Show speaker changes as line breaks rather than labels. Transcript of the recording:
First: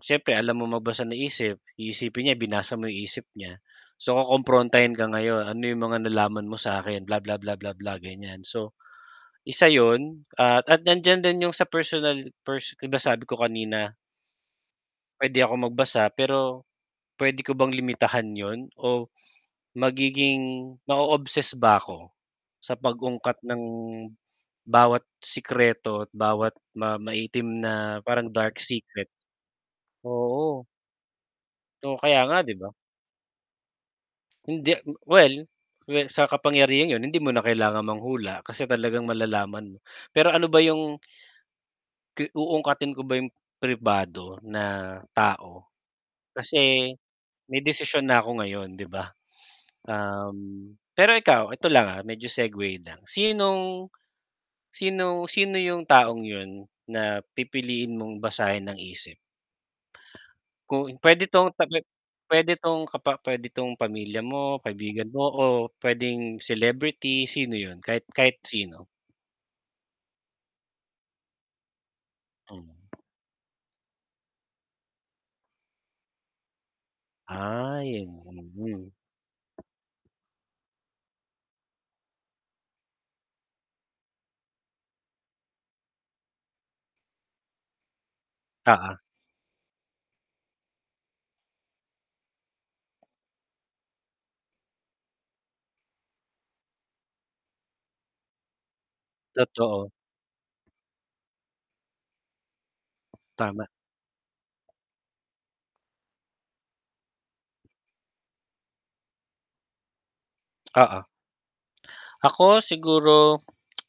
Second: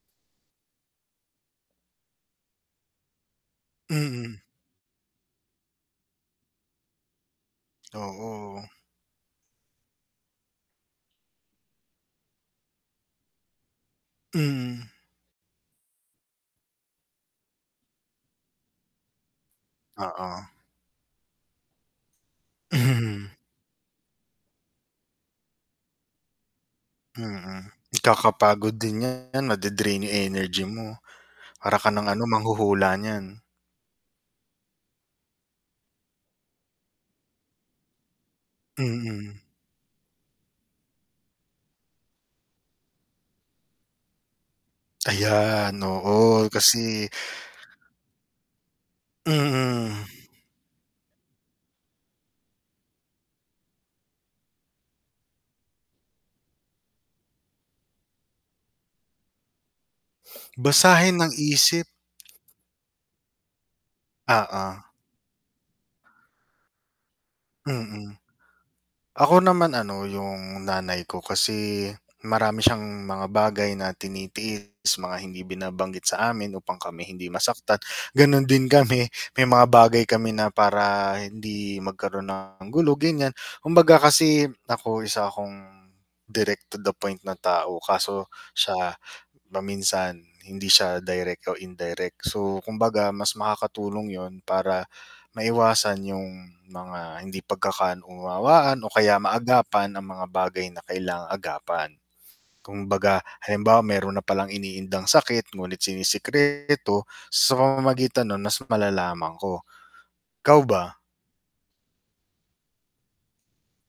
Siyempre alam mong magbasa ng isip, iisipin niya binasa mo isip niya, so
Mm.
kukomprontahin ka ngayon, ano yung mga nalaman mo sakin, bla, bla, bla, bla, bla, ganyan,
Oo.
so isa yun, at nandiyan din yung sa personal per 'di ba sabi ko kanina.
Hmm.
Pwede ako magbasa, pero pwede ko bang limitahan yun o
Oo.
magiging ma-o-obsess ba ako sa
Mhm.
pag-ungkat ng bawat sikreto, at bawat ma maitim
Mm.
na parang dark
Nakakapagod din
secret.
'yan made-drain yung energy
Oo.
mo, para ka
Oh,
ng
kaya
ano,
nga 'di ba.
manghuhula niyan.
Hindi. Well, well sa kapangyarihan yun hindi mo na kailangan manghula, kasi talagang
Mhm.
malalaman mo, pero ano ba yung uungkatin ko ba yung pribado na tao,
Ayan, oo,
kasi
kasi
may desisyon na ako ngayon 'di ba,
Mm.
um, pero ikaw eto lang, ah, medyo segway lang, sinong sino sino yung taong yun na pipiliin mong basahin ang isip? Kung
Basahin
pwede
ang
'tong
isip.
pwede tong kapa pwede tong pamilya mo,
Oo.
kaibigan mo, o pwedeng celebrity, sino yun? Kahit
Mm.
kahit sino.
Ako naman ano, yung nanay ko kasi marami siyang mga bagay na tinitiis, mga hindi binabanggit sa amin upang kami hindi masaktan,
Ay.
ganun din
Hmm.
kami. May mga bagay kami na para hindi magkaroon ng gulo ganyan, kumbaga kasi ako isa akong direct-to-the point na tao kaso siya
Oo.
paminsan hindi siya direct o indirect. So, kumbaga mas makakatulong yun para maiwasan yung mga hindi pagkaka-unawaan, o kaya
Totoo.
maagapan ang mga bagay na kailangang agapan. Kumbaga
Tama.
halimbawa meron na palang iniindang sakit ngunit sinisekreto, sa pamamagitan nun mas malalaman ko, ikaw ba?
Oo. Ako, siguro